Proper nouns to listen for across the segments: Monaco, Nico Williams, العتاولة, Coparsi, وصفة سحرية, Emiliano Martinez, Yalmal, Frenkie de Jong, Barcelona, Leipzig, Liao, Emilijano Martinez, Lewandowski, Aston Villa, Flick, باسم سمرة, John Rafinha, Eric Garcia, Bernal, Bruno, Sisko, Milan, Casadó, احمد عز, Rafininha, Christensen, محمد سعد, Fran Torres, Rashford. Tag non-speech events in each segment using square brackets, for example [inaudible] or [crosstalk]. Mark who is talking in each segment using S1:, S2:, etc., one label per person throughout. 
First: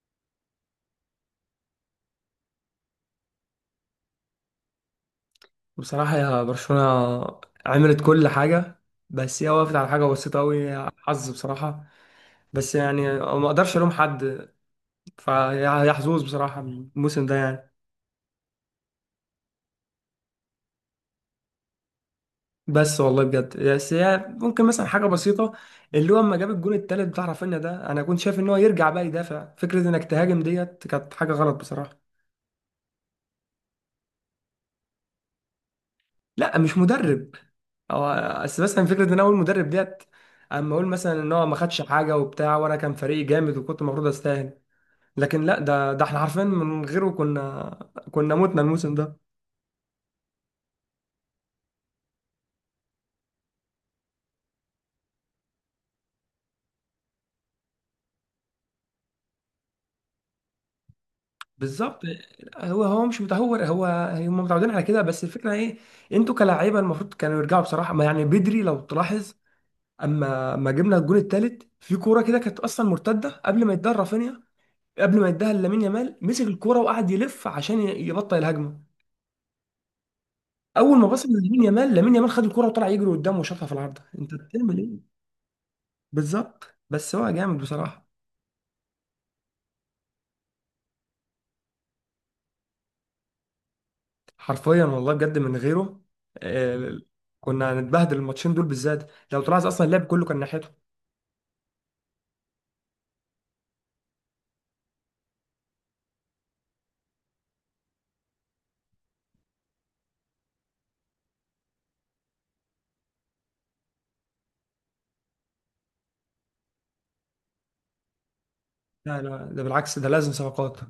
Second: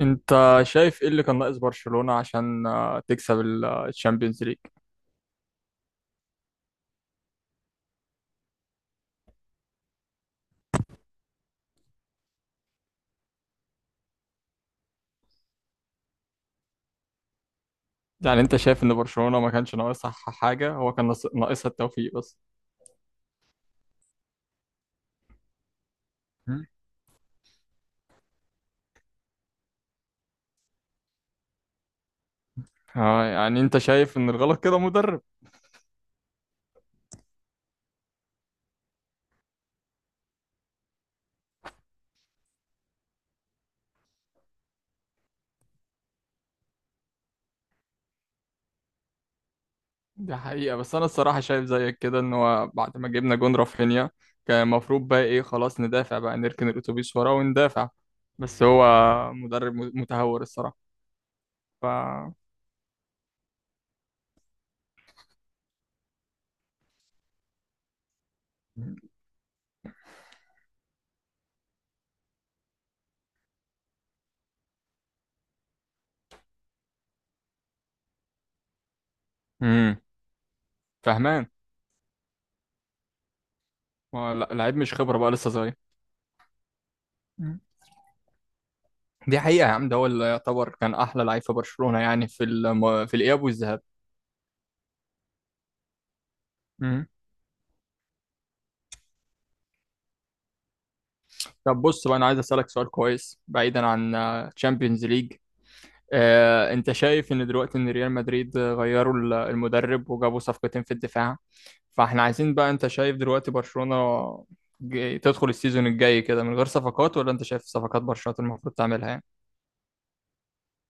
S1: انت شايف ايه اللي كان ناقص برشلونة عشان تكسب الشامبيونز ليج؟
S2: بصراحة يا برشلونة، عملت كل حاجة. بس هي وقفت على حاجة بسيطة أوي، حظ بصراحة. بس يعني ما أقدرش ألوم حد. فهي حظوظ بصراحة الموسم ده يعني.
S1: يعني انت شايف ان برشلونة ما كانش ناقصها حاجة؟ هو كان ناقصها التوفيق بس.
S2: بس والله بجد، بس هي ممكن مثلا حاجة بسيطة اللي هو أما جاب
S1: مم.
S2: الجون التالت بتاع رافينيا ده، أنا كنت شايف إن هو يرجع بقى يدافع، فكرة إنك تهاجم ديت كانت حاجة غلط بصراحة.
S1: اه، يعني انت شايف ان الغلط كده مدرب؟
S2: لا مش مدرب، أو بس مثلا فكرة إن أول مدرب ديت. أما أقول مثلا إن هو ما خدش حاجة وبتاع وأنا كان فريقي جامد وكنت المفروض أستاهل، لكن لا، ده احنا عارفين من غيره كنا، كنا متنا الموسم ده.
S1: دي حقيقة، بس انا الصراحة شايف زيك كده ان هو بعد ما جبنا جون رافينيا كان المفروض بقى ايه، خلاص ندافع بقى، نركن الاتوبيس ورا وندافع. بس هو مدرب متهور الصراحة. ف
S2: بالظبط. هو مش متهور، هو هم متعودين على كده. بس الفكره ايه، انتوا كلاعيبه المفروض كانوا يرجعوا بصراحه، ما يعني بدري لو تلاحظ. اما ما جبنا الجون الثالث في كوره كده كانت اصلا مرتده قبل ما يديها رافينيا، قبل ما يديها لامين يامال مسك الكوره وقعد يلف عشان يبطئ الهجمه.
S1: امم
S2: اول ما باص
S1: فاهمان.
S2: لامين يامال، لامين يامال خد الكوره وطلع يجري قدامه وشاطها في العارضه،
S1: هو
S2: انت
S1: لعيب
S2: بتعمل
S1: مش
S2: ايه؟
S1: خبرة، بقى لسه صغير.
S2: بالظبط. بس هو جامد بصراحه،
S1: دي حقيقة يا عم، ده هو اللي يعتبر كان أحلى لعيب في برشلونة، يعني في الإياب والذهاب.
S2: حرفيا والله بجد، من غيره آه،
S1: مم.
S2: كنا هنتبهدل الماتشين دول بالذات. لو تلاحظ اصلا اللعب كله كان ناحيته.
S1: طب بص بقى، أنا عايز أسألك سؤال كويس بعيدا عن تشامبيونز ليج. أنت شايف إن دلوقتي إن ريال مدريد غيروا المدرب وجابوا صفقتين في الدفاع، فإحنا عايزين بقى، أنت شايف دلوقتي برشلونة تدخل السيزون الجاي كده من غير صفقات، ولا أنت شايف صفقات برشلونة المفروض تعملها
S2: لا
S1: يعني؟
S2: لا، ده بالعكس، ده لازم صفقات.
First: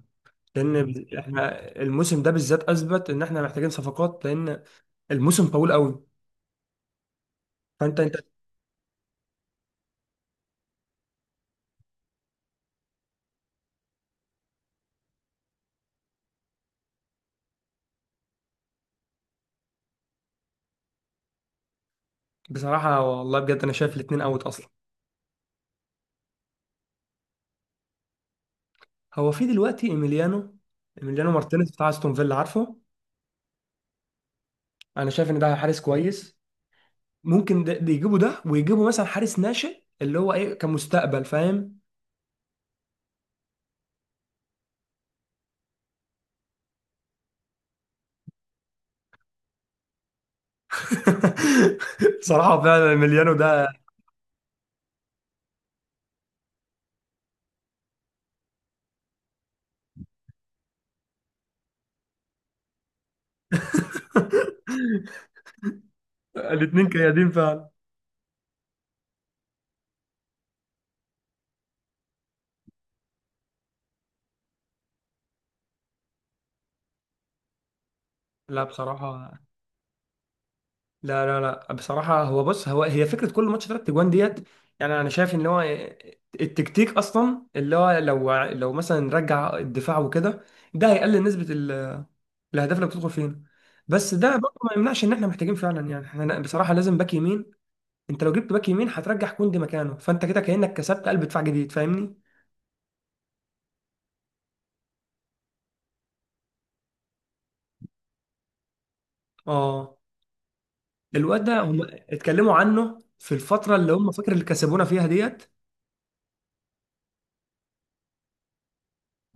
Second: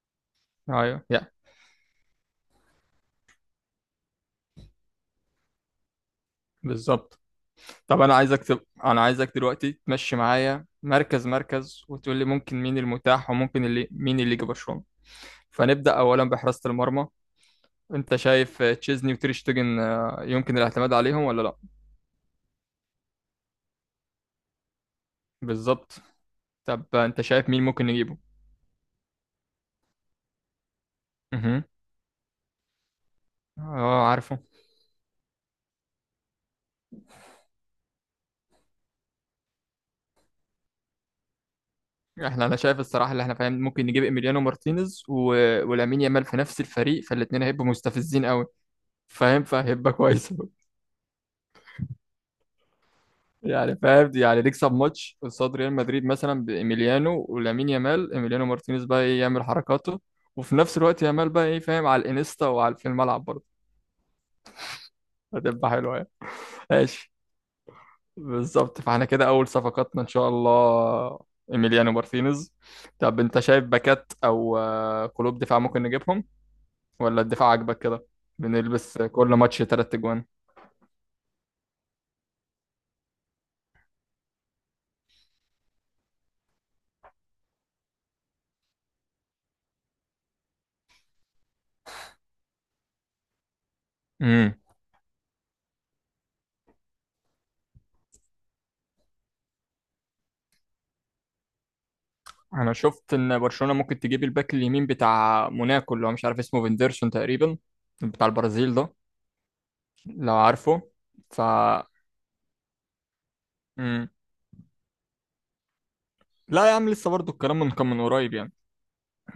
S2: لان
S1: أيوه يا.
S2: احنا الموسم ده بالذات اثبت ان احنا محتاجين صفقات. لان الموسم طويل قوي،
S1: بالظبط.
S2: فانت
S1: طب
S2: انت
S1: انا عايزك دلوقتي تمشي معايا مركز مركز وتقول لي ممكن مين المتاح وممكن اللي مين اللي يجي برشلونة. فنبدأ اولا بحراسة المرمى. انت شايف تشيزني وتير شتيجن يمكن الاعتماد عليهم ولا لا؟
S2: بصراحه والله بجد انا شايف الاثنين اوت اصلا.
S1: بالظبط. طب انت شايف مين ممكن نجيبه؟
S2: هو في دلوقتي ايميليانو، ايميليانو
S1: اها.
S2: مارتينيز بتاع استون فيلا، عارفه.
S1: اه، عارفه.
S2: انا شايف ان ده حارس كويس، ممكن ده يجيبوا ده، ويجيبوا مثلا حارس ناشئ اللي هو ايه كمستقبل، فاهم.
S1: انا شايف الصراحه، اللي احنا فاهم ممكن نجيب ايميليانو مارتينيز ولامين يامال في نفس الفريق، فالاثنين هيبقوا مستفزين قوي، فاهم، فهيبقى كويس. [laughs]
S2: [laughs] بصراحة فعلا المليانو ده
S1: يعني فاهم، يعني نكسب ماتش قصاد ريال مدريد مثلا بإيميليانو ولامين يامال، إيميليانو مارتينيز بقى إيه يعمل حركاته، وفي نفس الوقت يامال بقى إيه، فاهم، على الإنستا وعلى في الملعب برضه.
S2: [laughs]
S1: هتبقى حلوة يعني.
S2: الاتنين
S1: ماشي.
S2: كيادين فعلا.
S1: بالظبط، فاحنا كده أول صفقاتنا إن شاء الله إيميليانو مارتينيز. طب أنت شايف باكات أو قلوب دفاع ممكن نجيبهم، ولا الدفاع عاجبك كده؟
S2: لا
S1: بنلبس كل
S2: بصراحة،
S1: ماتش 3 أجوان؟
S2: لا لا لا بصراحة، هو بص هو هي فكرة كل ماتش تلات اجوان ديت. يعني انا شايف ان هو التكتيك اصلا، اللي هو لو مثلا نرجع الدفاع وكده، ده هيقلل نسبة الاهداف اللي بتدخل فينا. بس ده برضه ما يمنعش ان احنا محتاجين فعلا، يعني احنا بصراحة لازم باك يمين. انت لو جبت باك يمين هترجع كوندي مكانه، فانت كده كأنك كسبت قلب دفاع جديد، فاهمني؟
S1: انا شفت ان برشلونة ممكن تجيب الباك اليمين بتاع موناكو، اللي هو مش عارف اسمه، فيندرسون تقريبا، بتاع البرازيل ده،
S2: اه،
S1: لو عارفه. ف
S2: الواد ده هم اتكلموا عنه في الفترة اللي
S1: مم.
S2: هم فاكر اللي كسبونا فيها ديت.
S1: لا يا عم، لسه برضو الكلام من كان من قريب يعني.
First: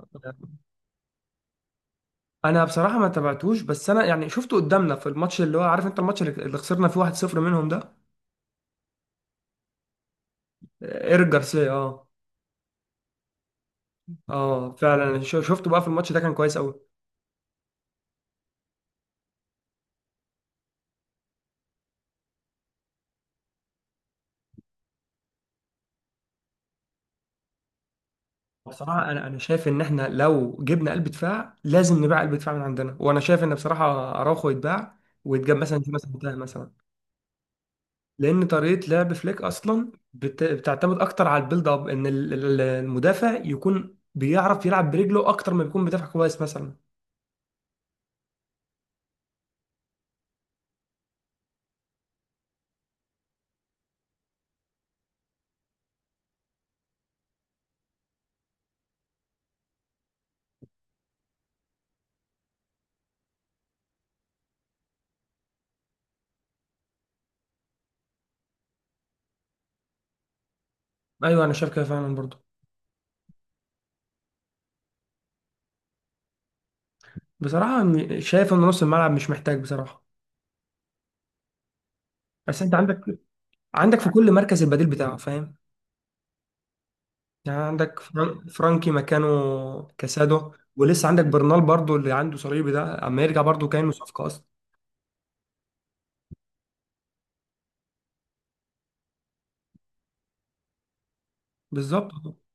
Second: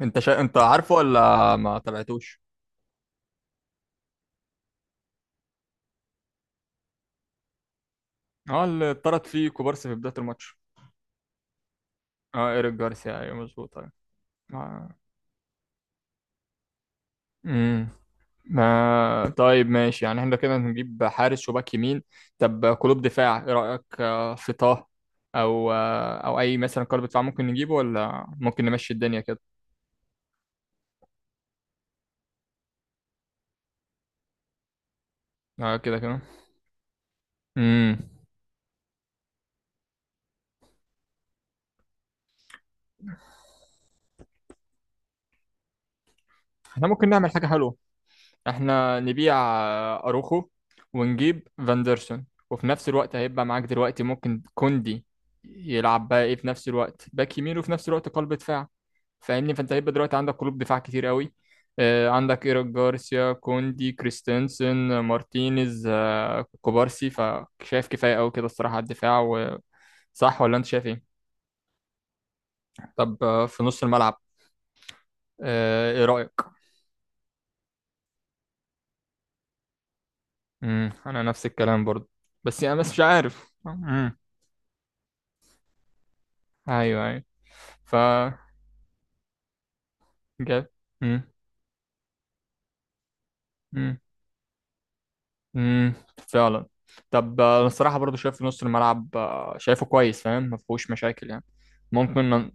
S1: انت عارفه ولا ما تابعتوش؟
S2: انا بصراحة ما تابعتوش، بس انا يعني شفته قدامنا في الماتش اللي هو عارف انت، الماتش اللي خسرنا فيه 1-0 منهم ده،
S1: اه، اللي اتطرد فيه كوبارسي في بداية الماتش.
S2: ايريك جارسيا، اه.
S1: اه، ايريك جارسيا، ايوه مظبوط، ايوه.
S2: اه
S1: آه.
S2: فعلا شفته بقى في الماتش ده كان كويس قوي.
S1: مم. ما طيب، ماشي، يعني احنا كده هنجيب حارس وباك يمين. طب قلوب دفاع، ايه رأيك في طه؟ او اي مثلا قلب دفاع ممكن نجيبه، ولا ممكن نمشي
S2: بصراحة
S1: الدنيا
S2: انا
S1: كده؟
S2: شايف ان احنا لو جبنا قلب دفاع لازم نبيع قلب دفاع من عندنا، وانا شايف ان بصراحة اراوخو يتباع ويتجاب مثلا في
S1: كده
S2: مثلا
S1: كده.
S2: بتاع مثلا.
S1: امم
S2: لان طريقه لعب فليك اصلا بتعتمد اكتر على البيلد اب، ان المدافع يكون بيعرف يلعب برجله اكتر ما بيكون بيدافع كويس مثلا.
S1: احنا ممكن نعمل حاجة حلوة، احنا نبيع اروخو، ونجيب فاندرسون، وفي نفس الوقت هيبقى معاك دلوقتي ممكن كوندي يلعب بقى ايه في نفس الوقت باك يمين وفي نفس الوقت قلب دفاع. فاهمني، فانت هيبقى دلوقتي عندك قلوب دفاع كتير قوي. عندك ايريك جارسيا، كوندي، كريستنسن، مارتينيز، كوبارسي، فشايف كفايه قوي كده الصراحه على الدفاع. صح ولا انت شايف ايه؟
S2: ايوه انا شايف كده فعلا برضو.
S1: طب في نص الملعب، ايه رايك؟
S2: بصراحه شايف ان نص الملعب مش محتاج بصراحه.
S1: انا نفس الكلام برضو،
S2: بس
S1: بس
S2: انت
S1: انا بس مش
S2: عندك
S1: عارف.
S2: عندك في كل مركز البديل بتاعه، فاهم.
S1: ايوه، ايوه.
S2: يعني
S1: ف
S2: عندك فرانكي مكانه، كاسادو،
S1: جاب.
S2: ولسه عندك برنال برضو اللي عنده صليبي ده اما يرجع برضو كانه صفقه اصلا.
S1: امم فعلا. طب انا الصراحه برضو شايف في نص الملعب شايفه كويس، فاهم، ما فيهوش مشاكل يعني. ممكن
S2: بالظبط.
S1: نن...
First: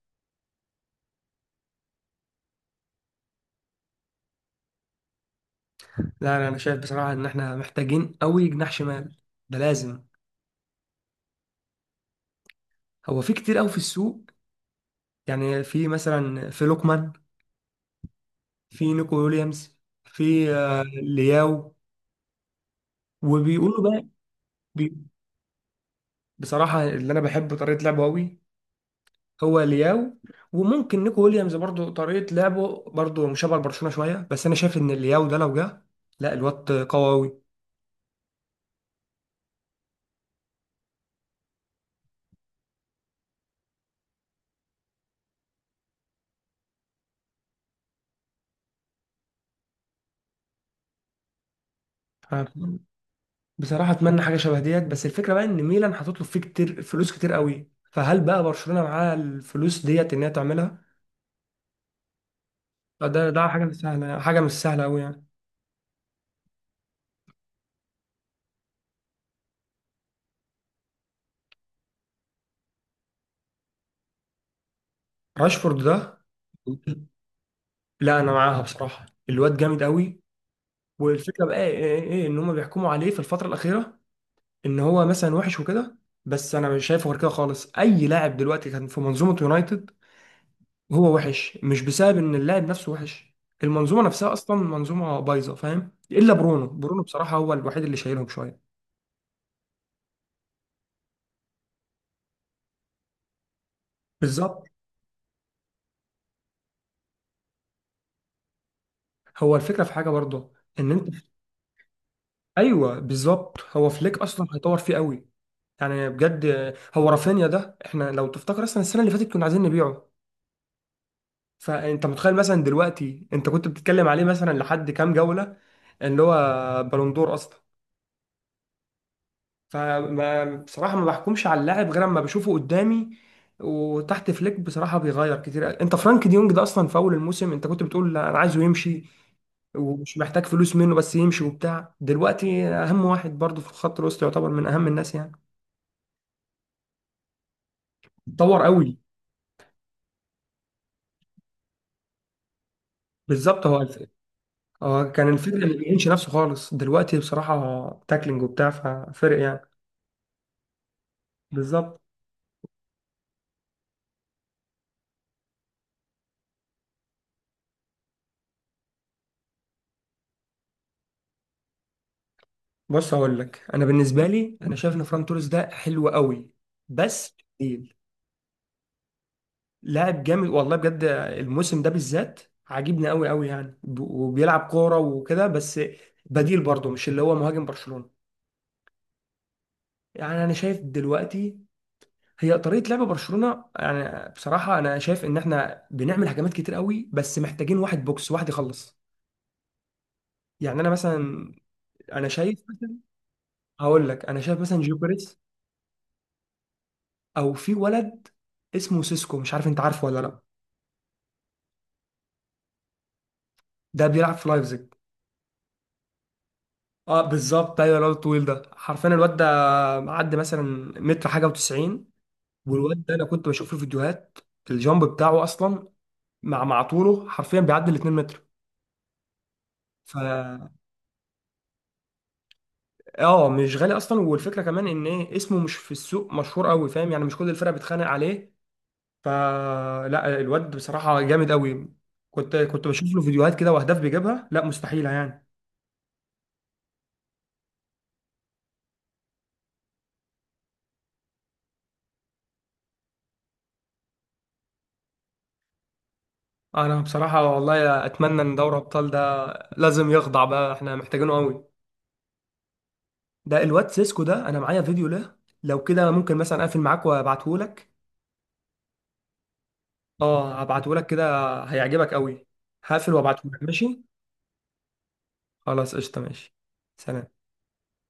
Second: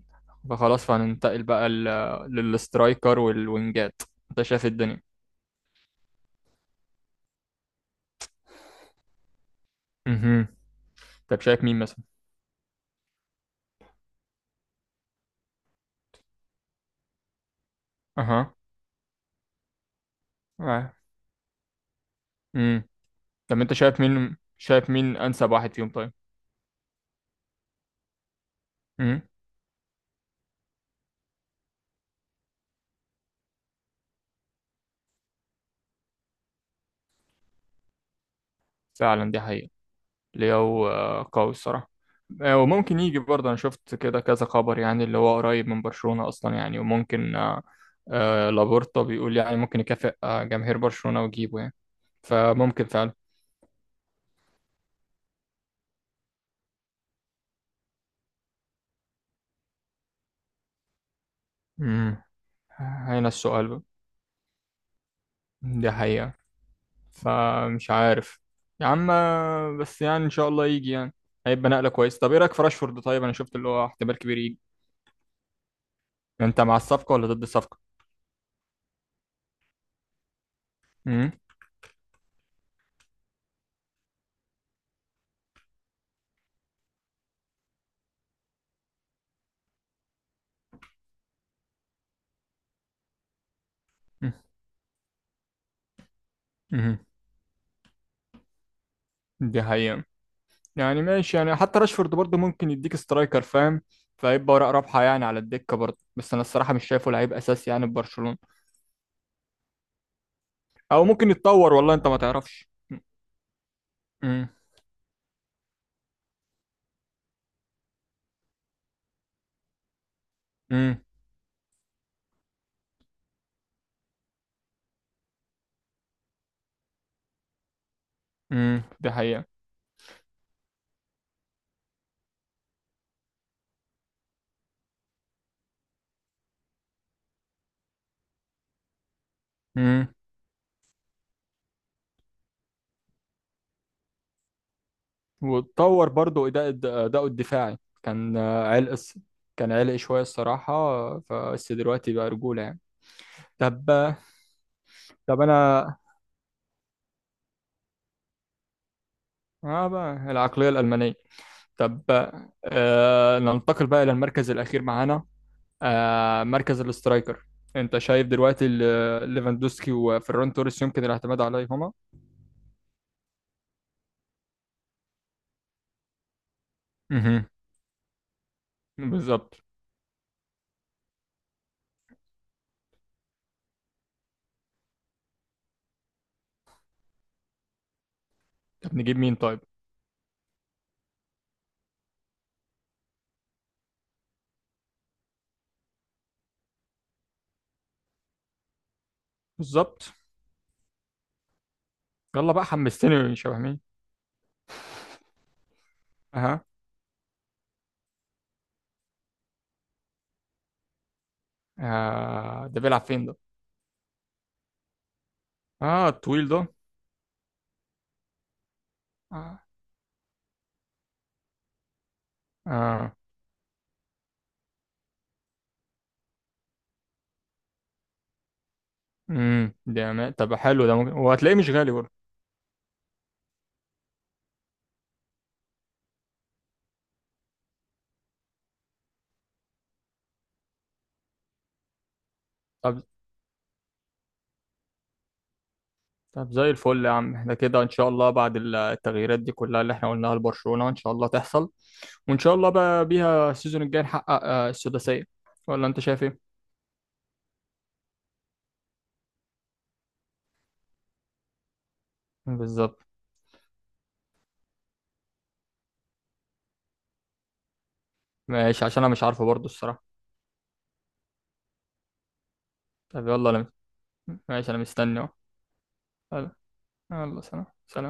S1: فخلاص، فهننتقل بقى للسترايكر والوينجات. انت شايف إيه الدنيا؟
S2: لا لا، انا شايف بصراحه ان احنا محتاجين قوي جناح شمال، ده لازم.
S1: امم طب شايف مين مثلا؟
S2: هو في كتير قوي في السوق، يعني في مثلا في لوكمان،
S1: اها.
S2: في نيكو ويليامز، في لياو،
S1: امم طب انت
S2: وبيقولوا
S1: شايف
S2: بقى.
S1: مين شايف
S2: بي
S1: مين انسب واحد فيهم طيب؟
S2: بصراحة اللي أنا بحب طريقة لعبه أوي
S1: امم
S2: هو لياو، وممكن نيكو ويليامز برضو طريقة لعبه برضو مشابهة لبرشلونة شوية، بس أنا شايف إن لياو ده لو جه، لا الواد قوي أوي.
S1: فعلا، دي حقيقة. لياو قوي الصراحة. وممكن يجي برضه، أنا شفت كده كذا خبر يعني، اللي هو قريب من برشلونة أصلا يعني، وممكن لابورتا بيقول يعني ممكن يكافئ جماهير برشلونة ويجيبه يعني،
S2: أنا
S1: فممكن فعلا.
S2: بصراحة أتمنى حاجة شبه ديت، بس الفكرة بقى إن ميلان هتطلب فيه كتير، فلوس كتير أوي، فهل بقى برشلونة معاها الفلوس ديت إن هي تعملها؟
S1: امم هنا
S2: ده حاجة
S1: السؤال
S2: مش
S1: بقى.
S2: سهلة، حاجة مش سهلة أوي يعني.
S1: دي حقيقة، فمش عارف يا عم. بس يعني إن شاء الله يجي يعني، هيبقى نقلة كويسة. طب إيه رأيك في راشفورد طيب؟ أنا شفت اللي هو احتمال كبير يجي.
S2: راشفورد ده،
S1: أنت مع الصفقة ولا ضد الصفقة؟
S2: لا انا معاها بصراحه، الواد جامد قوي.
S1: امم
S2: والفكره بقى ايه, إيه, إيه ان هم بيحكموا عليه في الفتره الاخيره ان هو مثلا وحش وكده، بس انا مش شايفه غير كده خالص. اي لاعب دلوقتي كان في منظومه يونايتد هو وحش، مش بسبب ان اللاعب نفسه وحش، المنظومه نفسها اصلا منظومه بايظه، فاهم، الا برونو.
S1: أمم.
S2: برونو بصراحه هو الوحيد اللي شايلهم شويه.
S1: دي حقيقة، يعني ماشي، يعني حتى راشفورد برضه ممكن يديك سترايكر، فاهم، فيبقى
S2: بالظبط.
S1: ورق رابحه يعني على الدكه برضه، بس انا الصراحه مش شايفه لعيب اساسي يعني في برشلونه.
S2: هو الفكره في حاجه برضه، ان
S1: او
S2: انت.
S1: ممكن يتطور، والله انت ما
S2: [laughs]
S1: تعرفش.
S2: ايوه بالظبط، هو فليك اصلا
S1: امم
S2: هيطور فيه قوي. يعني بجد، هو رافينيا ده احنا لو تفتكر اصلا السنه اللي فاتت كنا عايزين نبيعه.
S1: امم
S2: فانت متخيل مثلا دلوقتي انت كنت بتتكلم عليه مثلا لحد كام جولة، اللي هو بالندور اصلا.
S1: دي حقيقه.
S2: فما بصراحة ما بحكمش على اللاعب غير اما بشوفه قدامي. وتحت فليك بصراحة بيغير كتير. انت فرانك ديونج ده اصلا في اول الموسم انت كنت بتقول لا، انا عايزه يمشي
S1: امم
S2: ومش محتاج فلوس منه، بس يمشي وبتاع، دلوقتي اهم واحد برضه في الخط الوسط، يعتبر من اهم الناس يعني.
S1: واتطور برضه اداء، اداؤه الدفاعي كان
S2: اتطور قوي.
S1: كان عرق شويه الصراحه، فبس دلوقتي بقى رجوله يعني.
S2: بالظبط.
S1: طب
S2: هو كان
S1: طب
S2: الفكرة ما
S1: انا
S2: بيعينش نفسه خالص، دلوقتي بصراحة تاكلينج وبتاع، ففرق يعني.
S1: اه، بقى العقليه الالمانيه.
S2: بالظبط.
S1: طب ننتقل بقى الى المركز الاخير معانا، مركز الاسترايكر. انت شايف دلوقتي ليفاندوسكي وفيران توريس يمكن الاعتماد عليهما؟
S2: بص هقول لك، انا بالنسبه لي انا شايف ان فران توريس ده حلو قوي، بس
S1: مهم.
S2: تقيل.
S1: بالظبط.
S2: لاعب جامد والله بجد، الموسم ده بالذات عاجبني قوي قوي يعني، وبيلعب كوره وكده، بس بديل برضه، مش اللي هو مهاجم برشلونه.
S1: طب نجيب مين طيب؟
S2: يعني انا شايف دلوقتي، هي طريقه لعب برشلونه يعني، بصراحه انا شايف ان احنا بنعمل هجمات كتير قوي، بس محتاجين واحد بوكس، واحد يخلص.
S1: بالظبط.
S2: يعني انا مثلا، انا
S1: يلا
S2: شايف
S1: بقى،
S2: مثلا،
S1: حمستني شبه مين؟
S2: هقول لك، انا شايف مثلا جيوكريس،
S1: اها.
S2: او في ولد اسمه سيسكو، مش عارف انت عارفه ولا لا.
S1: ده بيلعب فين ده؟
S2: ده بيلعب في لايبزيج.
S1: اه، الطويل ده.
S2: اه بالظبط، ايوه الواد الطويل ده، حرفيا الواد ده
S1: اه.
S2: معدي مثلا متر حاجه و90، والواد
S1: اه.
S2: ده انا كنت بشوف في الفيديوهات الجامب بتاعه اصلا، مع طوله حرفيا بيعدي ال 2 متر.
S1: ده
S2: ف
S1: ما- طب حلو ده، ممكن، وهتلاقيه مش غالي برضه.
S2: اه مش غالي اصلا، والفكره كمان ان ايه اسمه مش في السوق مشهور قوي، فاهم يعني مش كل الفرق بتخانق عليه، فلا الواد بصراحه جامد قوي. كنت
S1: طب
S2: بشوف له فيديوهات كده واهداف بيجيبها، لا مستحيله يعني.
S1: طب زي الفل يا عم، احنا كده ان شاء الله بعد التغييرات دي كلها اللي احنا قلناها لبرشلونة ان شاء الله تحصل، وان شاء الله بقى بيها السيزون الجاي نحقق السداسية، ولا انت شايف ايه؟
S2: انا بصراحه والله اتمنى ان دوري ابطال ده لازم يخضع بقى، احنا محتاجينه قوي.
S1: بالظبط.
S2: ده الواد سيسكو ده انا معايا فيديو له، لو كده ممكن مثلا اقفل معاك وابعته لك.
S1: ماشي، عشان انا مش عارفه برضو الصراحه.
S2: اه هبعته لك كده هيعجبك قوي، هقفل
S1: طب
S2: وابعته
S1: يلا
S2: لك
S1: انا،
S2: ماشي.
S1: ماشي، انا مستني اهو.
S2: خلاص قشطة
S1: يلا.
S2: ماشي. سلام.
S1: يلا سلام سلام.